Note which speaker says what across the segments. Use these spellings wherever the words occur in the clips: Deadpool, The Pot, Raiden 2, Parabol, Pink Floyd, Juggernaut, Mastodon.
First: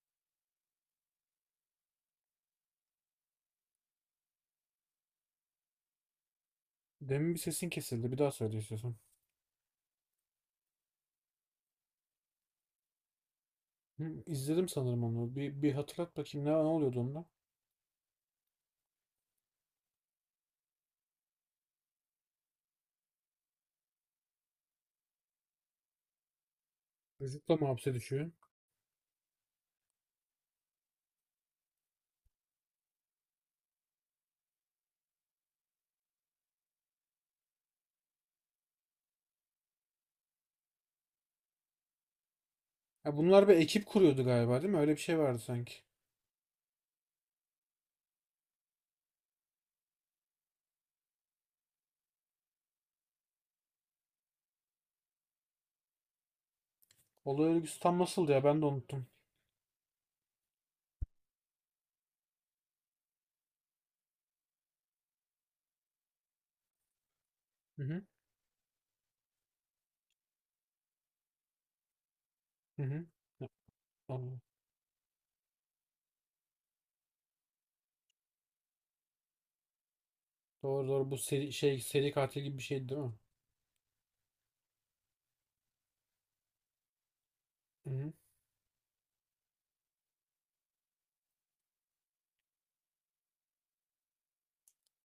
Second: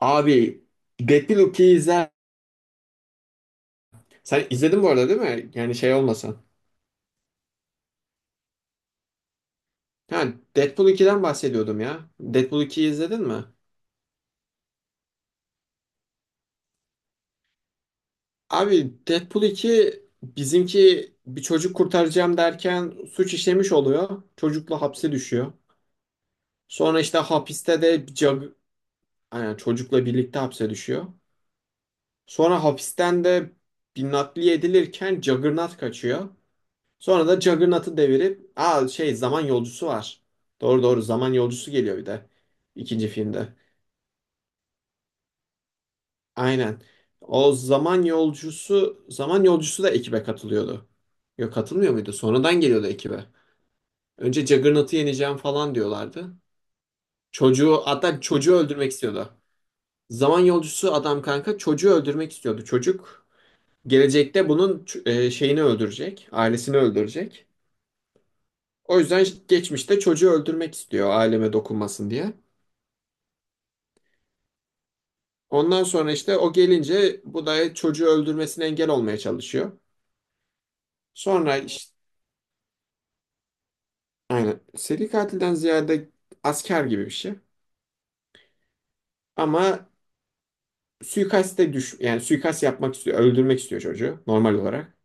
Speaker 1: Abi Deadpool 2'yi izler. Sen izledin bu arada değil mi? Yani şey olmasın.
Speaker 2: Demin bir sesin kesildi. Bir daha söyle istiyorsan.
Speaker 1: Ha, Deadpool 2'den bahsediyordum ya. Deadpool 2'yi izledin mi?
Speaker 2: Hı, izledim sanırım onu. Bir hatırlat bakayım ne oluyordu onda.
Speaker 1: Abi Deadpool 2 bizimki bir çocuk kurtaracağım derken suç işlemiş oluyor. Çocukla hapse düşüyor. Sonra işte
Speaker 2: Çocukla mı
Speaker 1: hapiste
Speaker 2: hapse
Speaker 1: de
Speaker 2: düşüyor?
Speaker 1: yani çocukla birlikte hapse düşüyor. Sonra hapisten de bir nakliye edilirken Juggernaut kaçıyor. Sonra da Juggernaut'u devirip şey zaman yolcusu var. Doğru doğru zaman yolcusu geliyor bir de ikinci
Speaker 2: Ya bunlar
Speaker 1: filmde.
Speaker 2: bir ekip kuruyordu galiba değil mi? Öyle bir şey vardı sanki.
Speaker 1: Aynen. O zaman yolcusu da ekibe katılıyordu. Yok katılmıyor muydu? Sonradan geliyordu ekibe. Önce Juggernaut'u yeneceğim falan diyorlardı.
Speaker 2: Olay örgüsü
Speaker 1: Çocuğu,
Speaker 2: tam
Speaker 1: hatta
Speaker 2: nasıldı ya
Speaker 1: çocuğu
Speaker 2: ben de
Speaker 1: öldürmek
Speaker 2: unuttum.
Speaker 1: istiyordu. Zaman yolcusu adam kanka çocuğu öldürmek istiyordu. Çocuk gelecekte bunun şeyini öldürecek, ailesini öldürecek.
Speaker 2: Hı hı.
Speaker 1: O yüzden geçmişte çocuğu öldürmek istiyor aileme dokunmasın diye.
Speaker 2: Hı hı. Ya, anladım.
Speaker 1: Ondan sonra işte o gelince bu da çocuğu öldürmesine engel olmaya çalışıyor.
Speaker 2: Doğru doğru bu seri,
Speaker 1: Sonra işte
Speaker 2: seri katil gibi bir şeydi değil mi?
Speaker 1: aynen seri katilden ziyade asker gibi bir şey.
Speaker 2: Hı hı.
Speaker 1: Ama suikaste düş yani suikast yapmak istiyor, öldürmek istiyor çocuğu normal olarak.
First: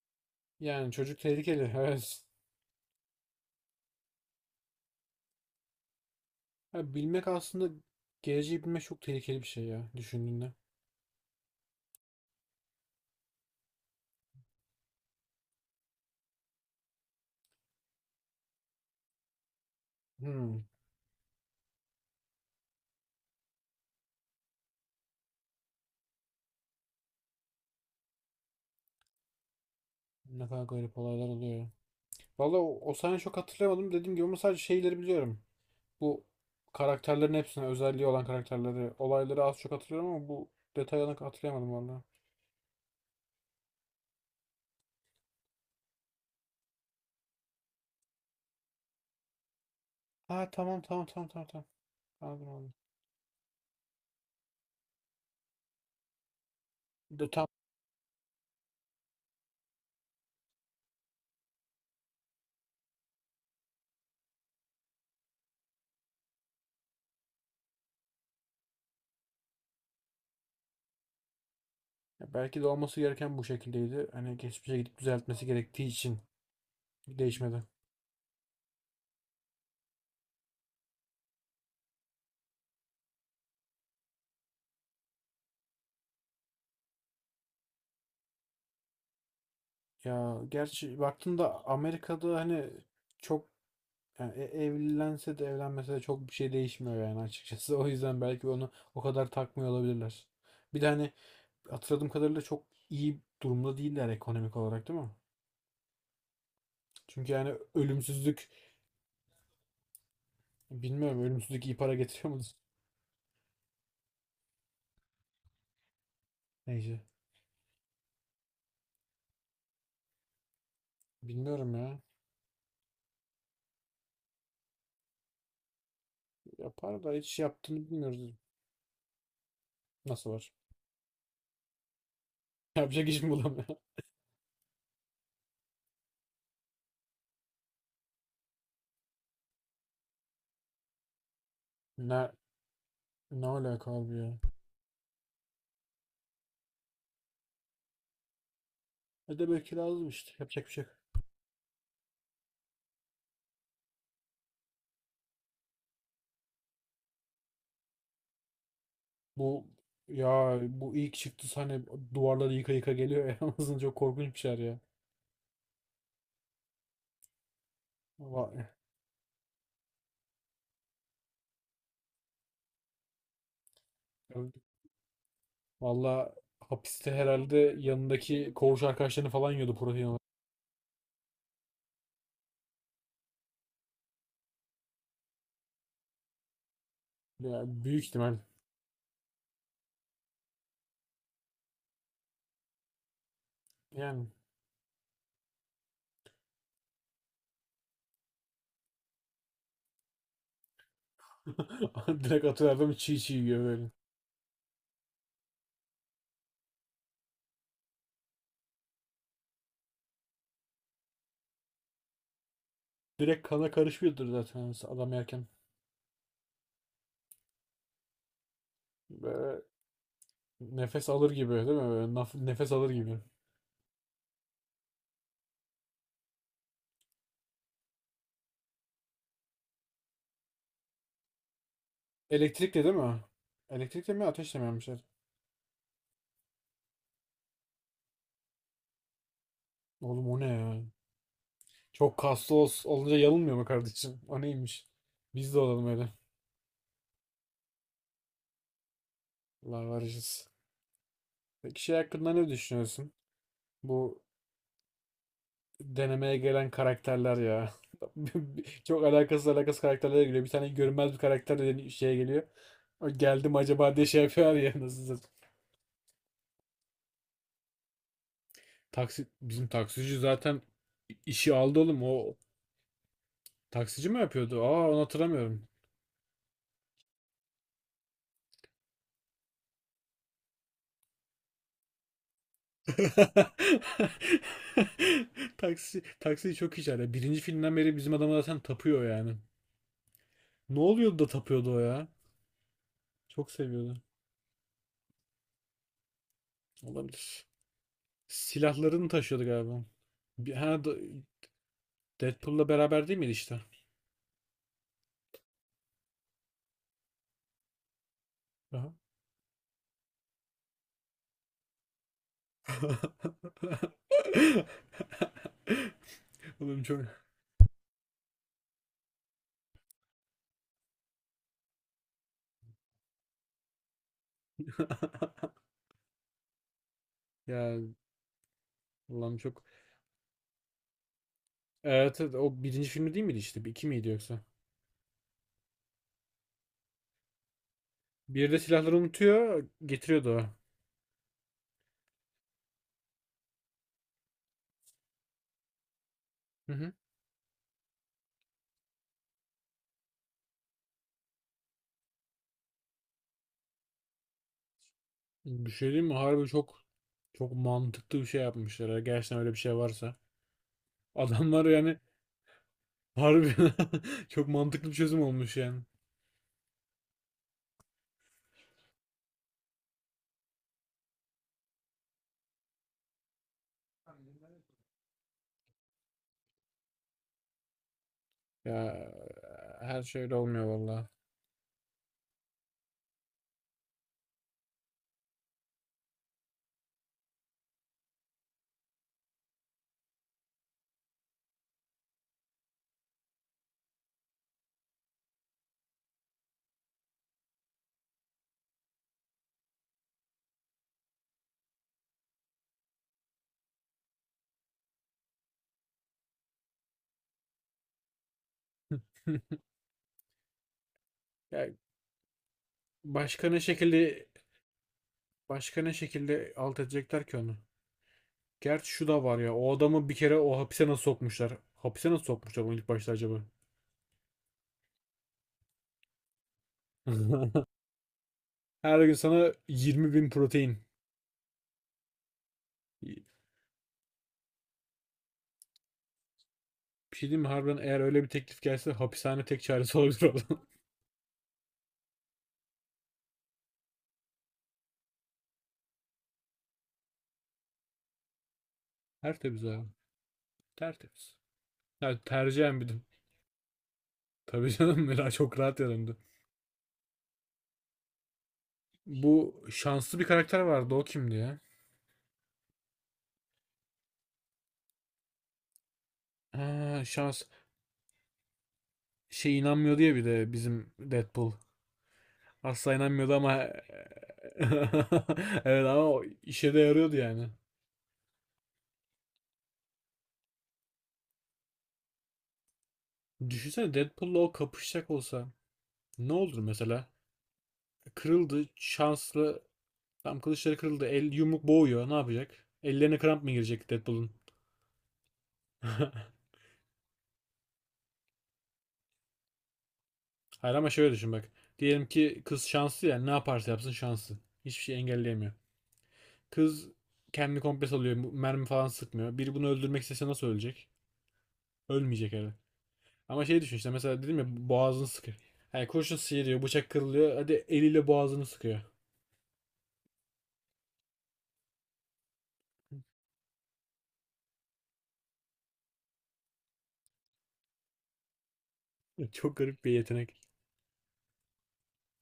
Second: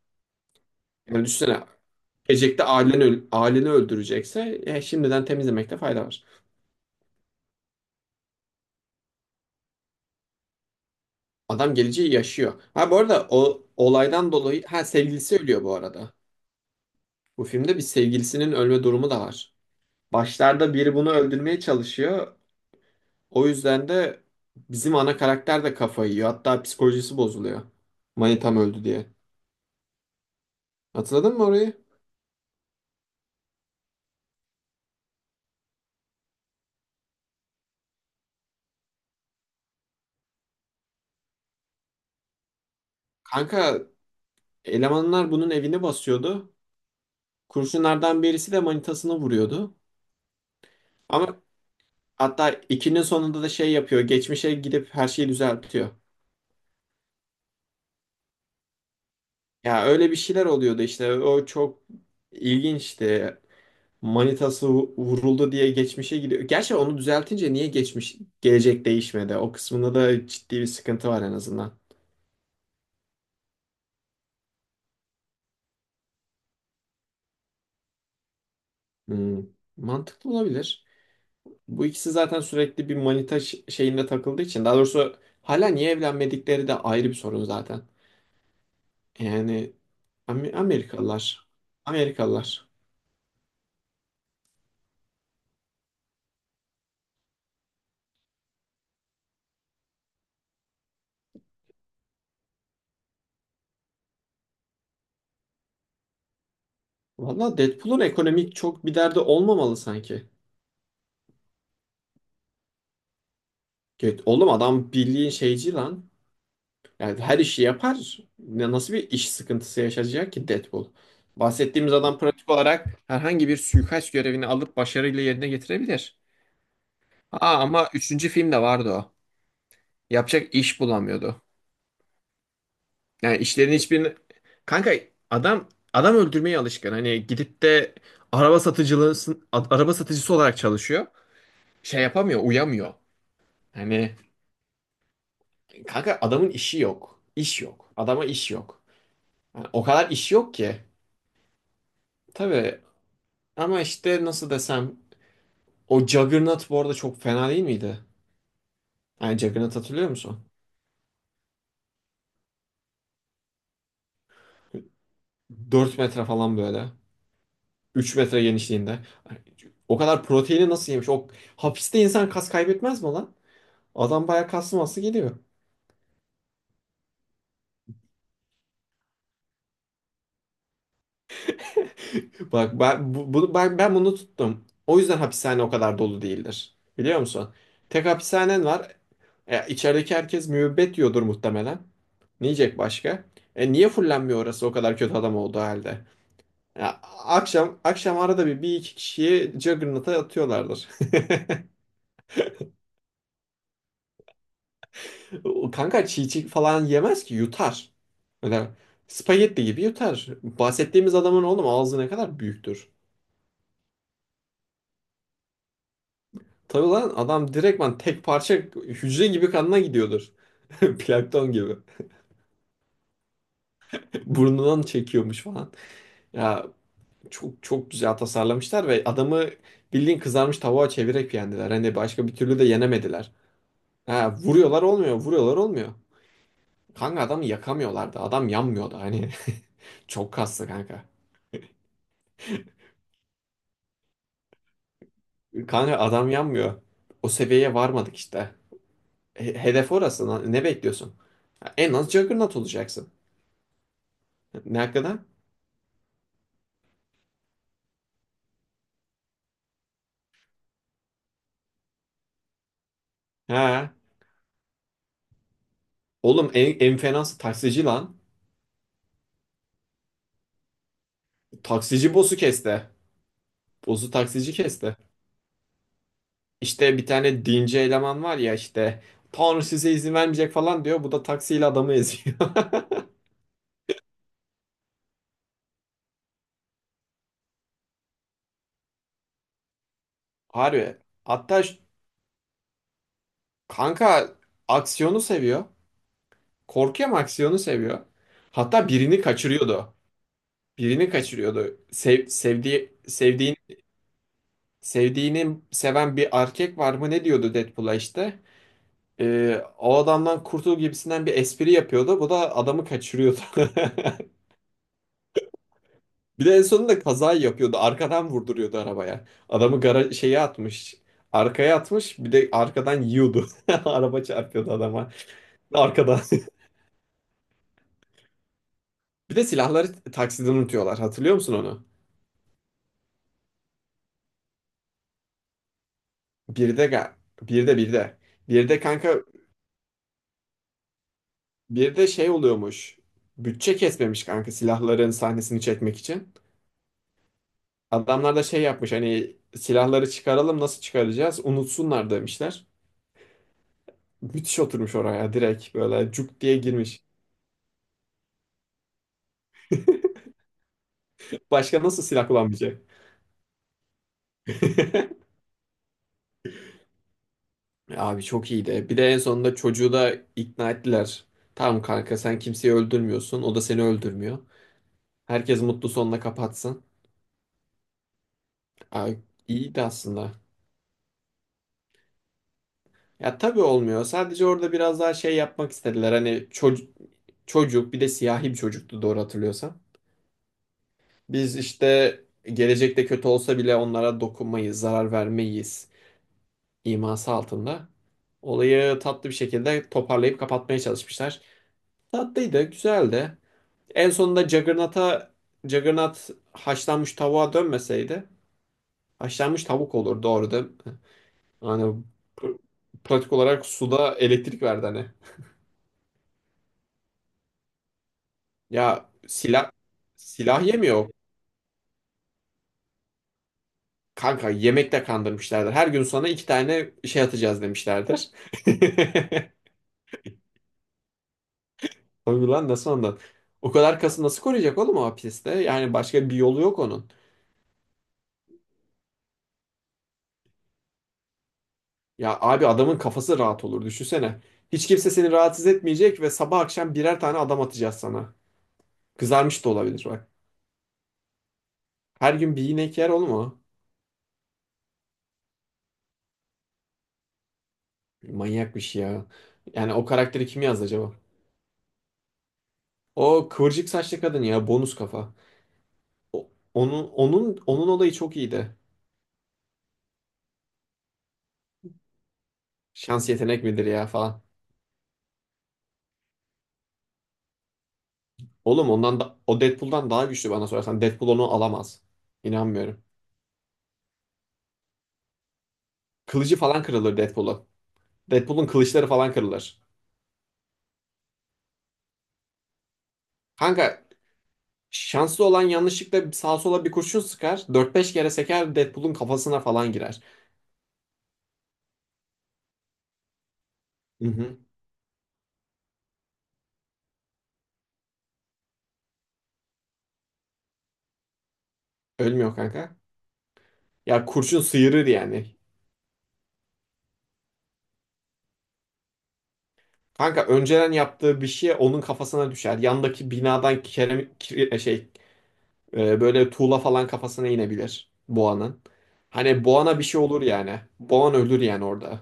Speaker 2: Yani çocuk
Speaker 1: Yani düşünsene
Speaker 2: tehlikeli. Evet.
Speaker 1: gelecekte aileni öldürecekse şimdiden temizlemekte fayda var.
Speaker 2: Ya bilmek aslında geleceği bilmek çok tehlikeli bir şey ya düşündüğünde.
Speaker 1: Adam geleceği yaşıyor. Ha, bu arada o olaydan dolayı ha sevgilisi ölüyor bu arada. Bu filmde bir sevgilisinin ölme durumu da var.
Speaker 2: Hmm.
Speaker 1: Başlarda biri bunu öldürmeye çalışıyor. O yüzden de bizim ana karakter de kafayı yiyor. Hatta psikolojisi bozuluyor. Manitam öldü diye.
Speaker 2: Ne kadar garip olaylar
Speaker 1: Hatırladın mı
Speaker 2: oluyor ya.
Speaker 1: orayı?
Speaker 2: Valla o sahneyi çok hatırlayamadım. Dediğim gibi ama sadece şeyleri biliyorum. Bu karakterlerin hepsine özelliği olan karakterleri, olayları az çok hatırlıyorum ama bu detayını hatırlayamadım vallahi.
Speaker 1: Kanka elemanlar bunun evini basıyordu. Kurşunlardan birisi de manitasını vuruyordu.
Speaker 2: Ha, tamam tamam tamam
Speaker 1: Ama
Speaker 2: tamam tamam. Anladım
Speaker 1: hatta
Speaker 2: anladım.
Speaker 1: ikinin sonunda da şey yapıyor. Geçmişe gidip her şeyi düzeltiyor.
Speaker 2: De, tam,
Speaker 1: Ya öyle bir şeyler oluyordu işte. O çok ilginçti. Manitası vuruldu diye geçmişe gidiyor. Gerçi onu düzeltince niye geçmiş gelecek değişmedi? O kısmında da ciddi bir sıkıntı var en azından.
Speaker 2: ya belki de olması gereken bu şekildeydi. Hani geçmişe gidip düzeltmesi gerektiği için değişmedi.
Speaker 1: Hmm, Mantıklı olabilir. Bu ikisi zaten sürekli bir manita şeyinde takıldığı için. Daha doğrusu hala niye evlenmedikleri de ayrı bir sorun zaten. Yani
Speaker 2: Ya
Speaker 1: Am-
Speaker 2: gerçi
Speaker 1: Amerikalılar.
Speaker 2: baktığında Amerika'da
Speaker 1: Amerikalılar.
Speaker 2: hani çok yani evlense de evlenmese de çok bir şey değişmiyor yani açıkçası. O yüzden belki onu o kadar takmıyor olabilirler. Bir de hani hatırladığım kadarıyla çok iyi durumda değiller ekonomik olarak değil mi? Çünkü yani
Speaker 1: Valla Deadpool'un
Speaker 2: ölümsüzlük,
Speaker 1: ekonomik çok bir derdi olmamalı sanki.
Speaker 2: bilmiyorum, ölümsüzlük iyi para getiriyor mu?
Speaker 1: Evet, oğlum adam bildiğin şeyci lan.
Speaker 2: Neyse.
Speaker 1: Yani her işi yapar. Nasıl bir iş sıkıntısı yaşayacak ki Deadpool?
Speaker 2: Bilmiyorum
Speaker 1: Bahsettiğimiz
Speaker 2: ya.
Speaker 1: adam pratik olarak herhangi bir suikast görevini alıp başarıyla yerine getirebilir.
Speaker 2: Yapar da hiç yaptığını
Speaker 1: Ama üçüncü
Speaker 2: bilmiyoruz.
Speaker 1: filmde vardı o.
Speaker 2: Nasıl var?
Speaker 1: Yapacak iş bulamıyordu.
Speaker 2: Yapacak iş mi
Speaker 1: Yani
Speaker 2: bulamıyor?
Speaker 1: işlerin hiçbirini... Kanka adam öldürmeye alışkın. Hani gidip de araba satıcılığı araba satıcısı olarak çalışıyor. Şey
Speaker 2: Ne
Speaker 1: yapamıyor, uyamıyor.
Speaker 2: ne alaka abi
Speaker 1: Hani
Speaker 2: ya?
Speaker 1: kanka adamın işi yok. İş yok. Adama iş yok.
Speaker 2: E de
Speaker 1: Yani
Speaker 2: belki
Speaker 1: o
Speaker 2: lazım
Speaker 1: kadar
Speaker 2: işte.
Speaker 1: iş yok
Speaker 2: Yapacak bir
Speaker 1: ki.
Speaker 2: şey yok.
Speaker 1: Tabii ama işte nasıl desem o Juggernaut bu arada çok fena değil miydi? Yani
Speaker 2: Bu,
Speaker 1: Juggernaut hatırlıyor musun?
Speaker 2: ya bu ilk çıktı sahne, duvarları yıka yıka geliyor ya. Aslında çok korkunç bir şeyler ya.
Speaker 1: 4 metre falan böyle. 3 metre
Speaker 2: Va-
Speaker 1: genişliğinde. Ay, o kadar proteini nasıl yemiş? O hapiste insan kas kaybetmez mi lan? Adam bayağı kaslı masası geliyor.
Speaker 2: Valla hapiste herhalde yanındaki koğuş arkadaşlarını falan yiyordu protein olarak.
Speaker 1: Bak ben bu- bunu ben, ben bunu tuttum. O yüzden hapishane o kadar dolu değildir. Biliyor musun?
Speaker 2: Ya büyük
Speaker 1: Tek
Speaker 2: ihtimal.
Speaker 1: hapishanen var. İçerideki herkes müebbet yiyordur muhtemelen. Ne yiyecek başka? Niye
Speaker 2: Yani
Speaker 1: fullenmiyor orası o kadar kötü adam olduğu halde? Ya, akşam akşam arada bir iki kişiyi Juggernaut'a atıyorlardır.
Speaker 2: direkt atıyor adam çiğ çiğ yiyor böyle.
Speaker 1: O kanka çiğ çiğ falan yemez ki yutar. Öyle spagetti gibi yutar. Bahsettiğimiz adamın oğlum ağzı ne kadar büyüktür.
Speaker 2: Direkt kana karışıyordur zaten adam yerken.
Speaker 1: Tabii lan adam direktman tek parça hücre gibi
Speaker 2: Böyle
Speaker 1: kanına gidiyordur.
Speaker 2: nefes alır
Speaker 1: Plankton
Speaker 2: gibi değil
Speaker 1: gibi.
Speaker 2: mi? Böyle nefes alır gibi.
Speaker 1: Burnundan çekiyormuş falan. Ya çok çok güzel tasarlamışlar ve adamı bildiğin kızarmış tavuğa çevirerek yendiler. Hani başka bir türlü de
Speaker 2: Elektrikli değil mi?
Speaker 1: yenemediler.
Speaker 2: Elektrikle mi
Speaker 1: Ha,
Speaker 2: ateşle mi
Speaker 1: vuruyorlar
Speaker 2: yapmışlar?
Speaker 1: olmuyor, vuruyorlar olmuyor. Kanka adamı yakamıyorlardı. Adam yanmıyordu hani.
Speaker 2: Oğlum
Speaker 1: Çok
Speaker 2: o ne
Speaker 1: kaslı
Speaker 2: ya?
Speaker 1: kanka.
Speaker 2: Çok kaslı olunca yanılmıyor mu kardeşim? O neymiş? Biz de olalım
Speaker 1: Kanka
Speaker 2: öyle.
Speaker 1: adam yanmıyor. O seviyeye varmadık işte. He-
Speaker 2: Allah
Speaker 1: Hedef orası,
Speaker 2: varacağız.
Speaker 1: lan. Ne bekliyorsun? Ya
Speaker 2: Peki
Speaker 1: en
Speaker 2: şey
Speaker 1: az
Speaker 2: hakkında ne
Speaker 1: Juggernaut olacaksın.
Speaker 2: düşünüyorsun? Bu
Speaker 1: Ne hakkında?
Speaker 2: denemeye gelen karakterler ya. Çok alakasız alakasız karakterlere geliyor. Bir tane görünmez bir karakter de şeye geliyor. O geldim
Speaker 1: Ha.
Speaker 2: acaba diye şey yapıyor ya nasıl.
Speaker 1: Oğlum en fenası taksici lan.
Speaker 2: Taksi, bizim taksici zaten İşi aldı oğlum.
Speaker 1: Taksici
Speaker 2: O
Speaker 1: boss'u kesti.
Speaker 2: taksici
Speaker 1: Boss'u
Speaker 2: mi
Speaker 1: taksici
Speaker 2: yapıyordu? Aa,
Speaker 1: kesti.
Speaker 2: onu hatırlamıyorum.
Speaker 1: İşte bir tane dinci eleman var ya işte. Tanrı size izin vermeyecek falan diyor. Bu da taksiyle adamı eziyor.
Speaker 2: Taksi taksi çok iyi çağırıyor. Birinci filmden beri bizim adamı zaten tapıyor yani. Ne
Speaker 1: Harbi.
Speaker 2: oluyordu da
Speaker 1: Hatta
Speaker 2: tapıyordu o ya? Çok seviyordu.
Speaker 1: kanka aksiyonu seviyor. Korkuyor ama
Speaker 2: Olabilir.
Speaker 1: aksiyonu seviyor. Hatta
Speaker 2: Silahlarını
Speaker 1: birini
Speaker 2: taşıyordu galiba.
Speaker 1: kaçırıyordu.
Speaker 2: Bir,
Speaker 1: Birini kaçırıyordu. Sev,
Speaker 2: Deadpool'la
Speaker 1: sevdiği
Speaker 2: beraber değil miydi
Speaker 1: sevdiğini
Speaker 2: işte?
Speaker 1: sevdiğini seven bir erkek var mı ne diyordu Deadpool'a işte.
Speaker 2: Aha.
Speaker 1: O adamdan kurtul gibisinden bir espri yapıyordu. Bu da adamı kaçırıyordu. Bir de en
Speaker 2: Oğlum
Speaker 1: sonunda
Speaker 2: çok,
Speaker 1: kaza yapıyordu. Arkadan vurduruyordu arabaya. Adamı gara şeye atmış. Arkaya atmış. Bir de arkadan yiyordu. Araba çarpıyordu adama. Arkadan.
Speaker 2: ya
Speaker 1: Bir
Speaker 2: ulan
Speaker 1: de
Speaker 2: çok,
Speaker 1: silahları taksiden unutuyorlar. Hatırlıyor musun onu?
Speaker 2: evet, evet, o birinci filmi değil miydi işte? İki miydi yoksa?
Speaker 1: Bir de ga- bir de bir de.
Speaker 2: Bir de
Speaker 1: Bir de
Speaker 2: silahları
Speaker 1: kanka,
Speaker 2: unutuyor, getiriyordu o.
Speaker 1: bir de şey oluyormuş. Bütçe kesmemiş kanka silahların sahnesini çekmek için.
Speaker 2: Hı hı.
Speaker 1: Adamlar da şey yapmış hani silahları çıkaralım nasıl çıkaracağız? Unutsunlar demişler. Müthiş oturmuş oraya
Speaker 2: Bir
Speaker 1: direkt
Speaker 2: şey diyeyim
Speaker 1: böyle
Speaker 2: mi?
Speaker 1: cuk
Speaker 2: Harbi
Speaker 1: diye
Speaker 2: çok,
Speaker 1: girmiş.
Speaker 2: çok mantıklı bir şey yapmışlar, ha. Gerçekten öyle bir şey varsa. Adamlar
Speaker 1: Başka
Speaker 2: yani
Speaker 1: nasıl silah kullanmayacak?
Speaker 2: harbi çok mantıklı bir çözüm olmuş yani.
Speaker 1: Abi çok iyiydi. Bir de en sonunda çocuğu da ikna ettiler. Tamam kanka sen kimseyi öldürmüyorsun. O da seni öldürmüyor. Herkes mutlu sonla kapatsın.
Speaker 2: Ya
Speaker 1: Abi, iyiydi
Speaker 2: her şey
Speaker 1: aslında.
Speaker 2: öyle olmuyor valla.
Speaker 1: Ya tabii olmuyor. Sadece orada biraz daha şey yapmak istediler. Hani çocuk bir de siyahi bir çocuktu doğru hatırlıyorsam. Biz işte gelecekte kötü olsa bile onlara dokunmayız, zarar vermeyiz iması altında. Olayı tatlı bir şekilde toparlayıp kapatmaya çalışmışlar. Tatlıydı, güzeldi. En sonunda Juggernaut haşlanmış tavuğa dönmeseydi haşlanmış tavuk olurdu orada.
Speaker 2: Ya
Speaker 1: Hani pr- pratik
Speaker 2: başka ne
Speaker 1: olarak suda
Speaker 2: şekilde,
Speaker 1: elektrik verdi hani.
Speaker 2: başka ne şekilde alt edecekler ki onu? Gerçi şu
Speaker 1: Ya
Speaker 2: da var ya.
Speaker 1: silah
Speaker 2: O adamı bir kere o
Speaker 1: silah
Speaker 2: hapise nasıl
Speaker 1: yemiyor.
Speaker 2: sokmuşlar? Hapise nasıl sokmuşlar onu ilk başta acaba?
Speaker 1: Kanka yemekte kandırmışlardır. Her gün sana iki tane şey atacağız demişlerdir.
Speaker 2: Her gün sana 20 bin protein.
Speaker 1: Tabii lan nasıl ondan? O kadar kası nasıl koruyacak oğlum o hapiste? Yani başka bir yolu yok onun.
Speaker 2: Bir şey diyeyim mi? Harbiden eğer öyle bir teklif gelse hapishane tek çaresi olabilir oğlum.
Speaker 1: Ya abi adamın kafası rahat olur düşünsene. Hiç kimse seni rahatsız etmeyecek ve sabah akşam birer tane adam atacağız sana. Kızarmış
Speaker 2: Tertemiz
Speaker 1: da
Speaker 2: abi.
Speaker 1: olabilir bak.
Speaker 2: Tertemiz. Yani
Speaker 1: Her gün bir
Speaker 2: tercihen bir de.
Speaker 1: inek yer oğlum o.
Speaker 2: Tabii canım. Mela çok rahat yanımda.
Speaker 1: Manyak bir şey ya.
Speaker 2: Bu
Speaker 1: Yani o
Speaker 2: şanslı bir
Speaker 1: karakteri
Speaker 2: karakter
Speaker 1: kim yazdı
Speaker 2: vardı, o
Speaker 1: acaba?
Speaker 2: kimdi ya?
Speaker 1: O kıvırcık saçlı kadın ya bonus kafa. O-
Speaker 2: Ha,
Speaker 1: Onun
Speaker 2: şans.
Speaker 1: onun onun olayı çok iyiydi.
Speaker 2: Şey, inanmıyor diye bir de bizim Deadpool. Asla
Speaker 1: Şans
Speaker 2: inanmıyordu
Speaker 1: yetenek
Speaker 2: ama
Speaker 1: midir ya falan.
Speaker 2: evet ama o işe de yarıyordu yani.
Speaker 1: Oğlum ondan da o Deadpool'dan daha güçlü bana sorarsan. Deadpool onu alamaz. İnanmıyorum.
Speaker 2: Düşünsene Deadpool'la o kapışacak olsa ne
Speaker 1: Kılıcı
Speaker 2: olur
Speaker 1: falan
Speaker 2: mesela?
Speaker 1: kırılır Deadpool'un.
Speaker 2: Kırıldı
Speaker 1: Deadpool'un kılıçları falan
Speaker 2: şanslı.
Speaker 1: kırılır.
Speaker 2: Tam kılıçları kırıldı. El yumruk boğuyor. Ne yapacak? Ellerine kramp mı girecek
Speaker 1: Kanka
Speaker 2: Deadpool'un?
Speaker 1: şanslı olan yanlışlıkla sağa sola bir kurşun sıkar. Dört beş kere seker Deadpool'un kafasına falan girer.
Speaker 2: Hayır ama şöyle düşün bak. Diyelim ki kız şanslı ya. Ne yaparsa yapsın
Speaker 1: Hı
Speaker 2: şanslı.
Speaker 1: hı.
Speaker 2: Hiçbir şey engelleyemiyor. Kız kendini komple salıyor. Mermi falan sıkmıyor. Biri bunu öldürmek istese nasıl ölecek? Ölmeyecek herhalde.
Speaker 1: Ölmüyor kanka.
Speaker 2: Ama şey düşün işte, mesela
Speaker 1: Ya
Speaker 2: dedim ya,
Speaker 1: kurşun
Speaker 2: boğazını
Speaker 1: sıyırır
Speaker 2: sıkıyor.
Speaker 1: yani.
Speaker 2: Yani kurşun sıyırıyor, bıçak kırılıyor. Hadi eliyle boğazını sıkıyor.
Speaker 1: Kanka önceden yaptığı bir şey onun kafasına düşer. Yandaki binadan kerem, kire- şey böyle tuğla falan kafasına inebilir boğanın.
Speaker 2: Çok
Speaker 1: Hani
Speaker 2: garip bir
Speaker 1: boğana bir şey
Speaker 2: yetenek.
Speaker 1: olur yani. Boğan ölür yani orada.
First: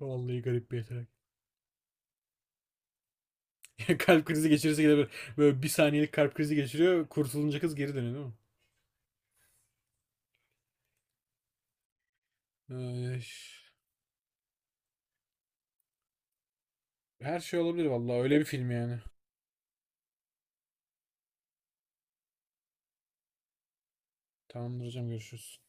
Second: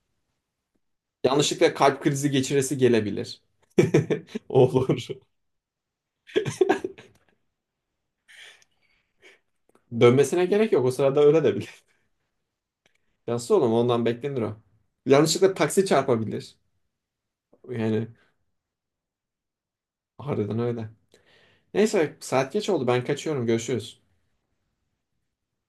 Speaker 2: Vallahi garip bir yetenek.
Speaker 1: Yanlışlıkla kalp krizi geçiresi gelebilir.
Speaker 2: Kalp krizi geçirirse gene
Speaker 1: Olur.
Speaker 2: böyle, böyle bir saniyelik kalp krizi geçiriyor. Kurtulunca kız geri dönüyor değil mi?
Speaker 1: Dönmesine gerek yok. O sırada öyle de bilir.
Speaker 2: Ay,
Speaker 1: Yansız oğlum ondan beklenir o. Yanlışlıkla taksi çarpabilir.
Speaker 2: her şey olabilir
Speaker 1: Yani
Speaker 2: vallahi, öyle bir film yani.
Speaker 1: harbiden öyle. Neyse saat geç oldu. Ben kaçıyorum. Görüşürüz.
Speaker 2: Tamamdır hocam, görüşürüz.